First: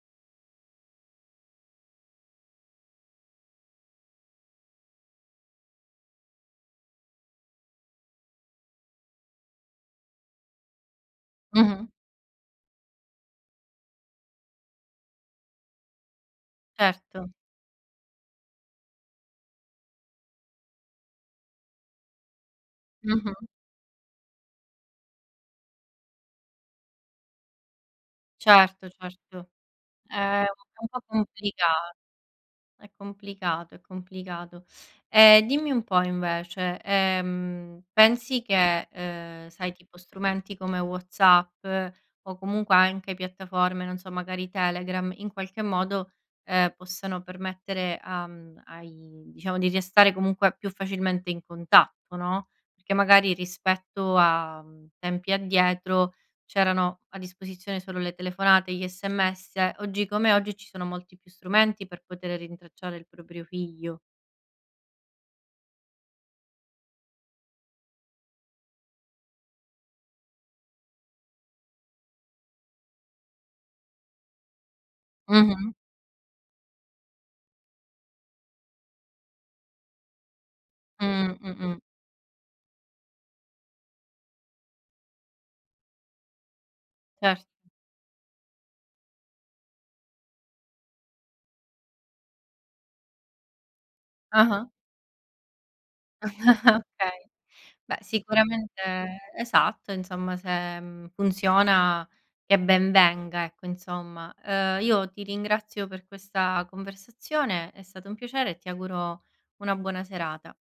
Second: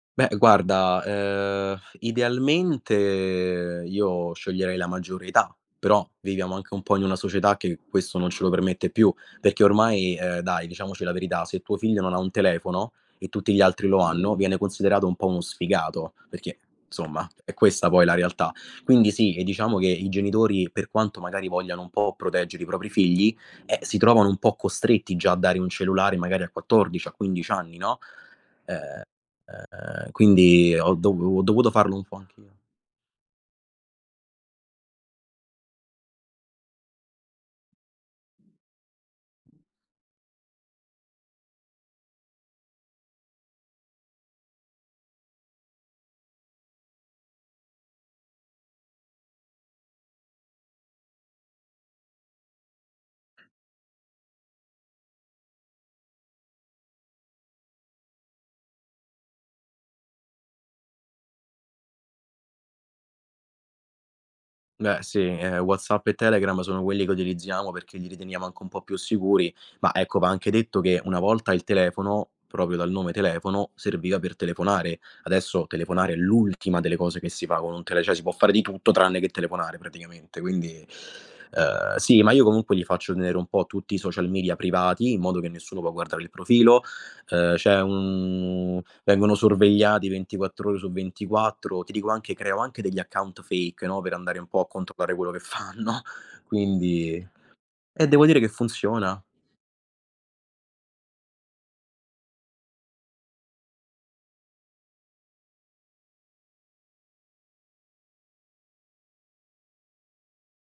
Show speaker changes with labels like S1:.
S1: Beh guarda, ehm, idealmente io sceglierei la maggiore età, però viviamo anche un po' in una società che questo non ce lo permette più, perché ormai, ehm, dai diciamoci la verità, se tuo
S2: Mh-mh.
S1: figlio non ha un telefono e tutti gli altri lo hanno, viene considerato un po' uno sfigato, perché insomma
S2: Certo.
S1: è questa poi la realtà. Quindi sì, e diciamo che i genitori, per quanto magari vogliano un po' proteggere i propri figli,
S2: Mh-mh.
S1: eh, si trovano un po' costretti già a dare un cellulare, magari a 14 a 15 anni, no.
S2: Certo, certo,
S1: Ehm,
S2: è
S1: quindi
S2: un
S1: ho
S2: po'
S1: dovu ho
S2: complica
S1: dovuto farlo un po' anch'io.
S2: è complicato, è complicato. E dimmi un po' invece, ehm, pensi che, uhm, sai tipo strumenti come WhatsApp o comunque anche piattaforme, non so, magari Telegram, in qualche modo, ehm, possano permettere a m ai diciamo di restare comunque più facilmente in contatto, no. Perché magari rispetto a, mhmm, tempi addietro c'erano a disposizione solo le telefonate, gli SMS. Oggi come oggi ci sono molti più strumenti per potere rintracciare il proprio figlio.
S1: Beh sì, eh, WhatsApp e Telegram, sono quelli che utilizziamo perché li riteniamo anche un po' più sicuri, ma ecco, va anche detto che una volta il telefono, proprio dal nome telefono, serviva per telefonare. Adesso
S2: Mh-mh.
S1: telefonare è l'ultima delle cose che si fa con un tele cioè si può fare di tutto tranne che telefonare praticamente. Quindi,
S2: Mh. Mh-mh.
S1: uhm, sì, ma io comunque gli faccio tenere un po' tutti i social media privati, in modo che nessuno può guardare il profilo.
S2: Certo.
S1: Uhm, c'è un vengono sorvegliati 24 ore su 24, ti dico anche creo anche degli account fake, no, per andare un po'
S2: Ah-ah.
S1: a controllare quello che fanno. Quindi
S2: Okay. Beh
S1: e devo dire che
S2: sicuramente
S1: funziona.
S2: esatto insomma se, mhmm, funziona che ben venga, ecco, insomma. Ehm, io ti ringrazio per questa conversazione, è stato un piacere e ti auguro una buona serata.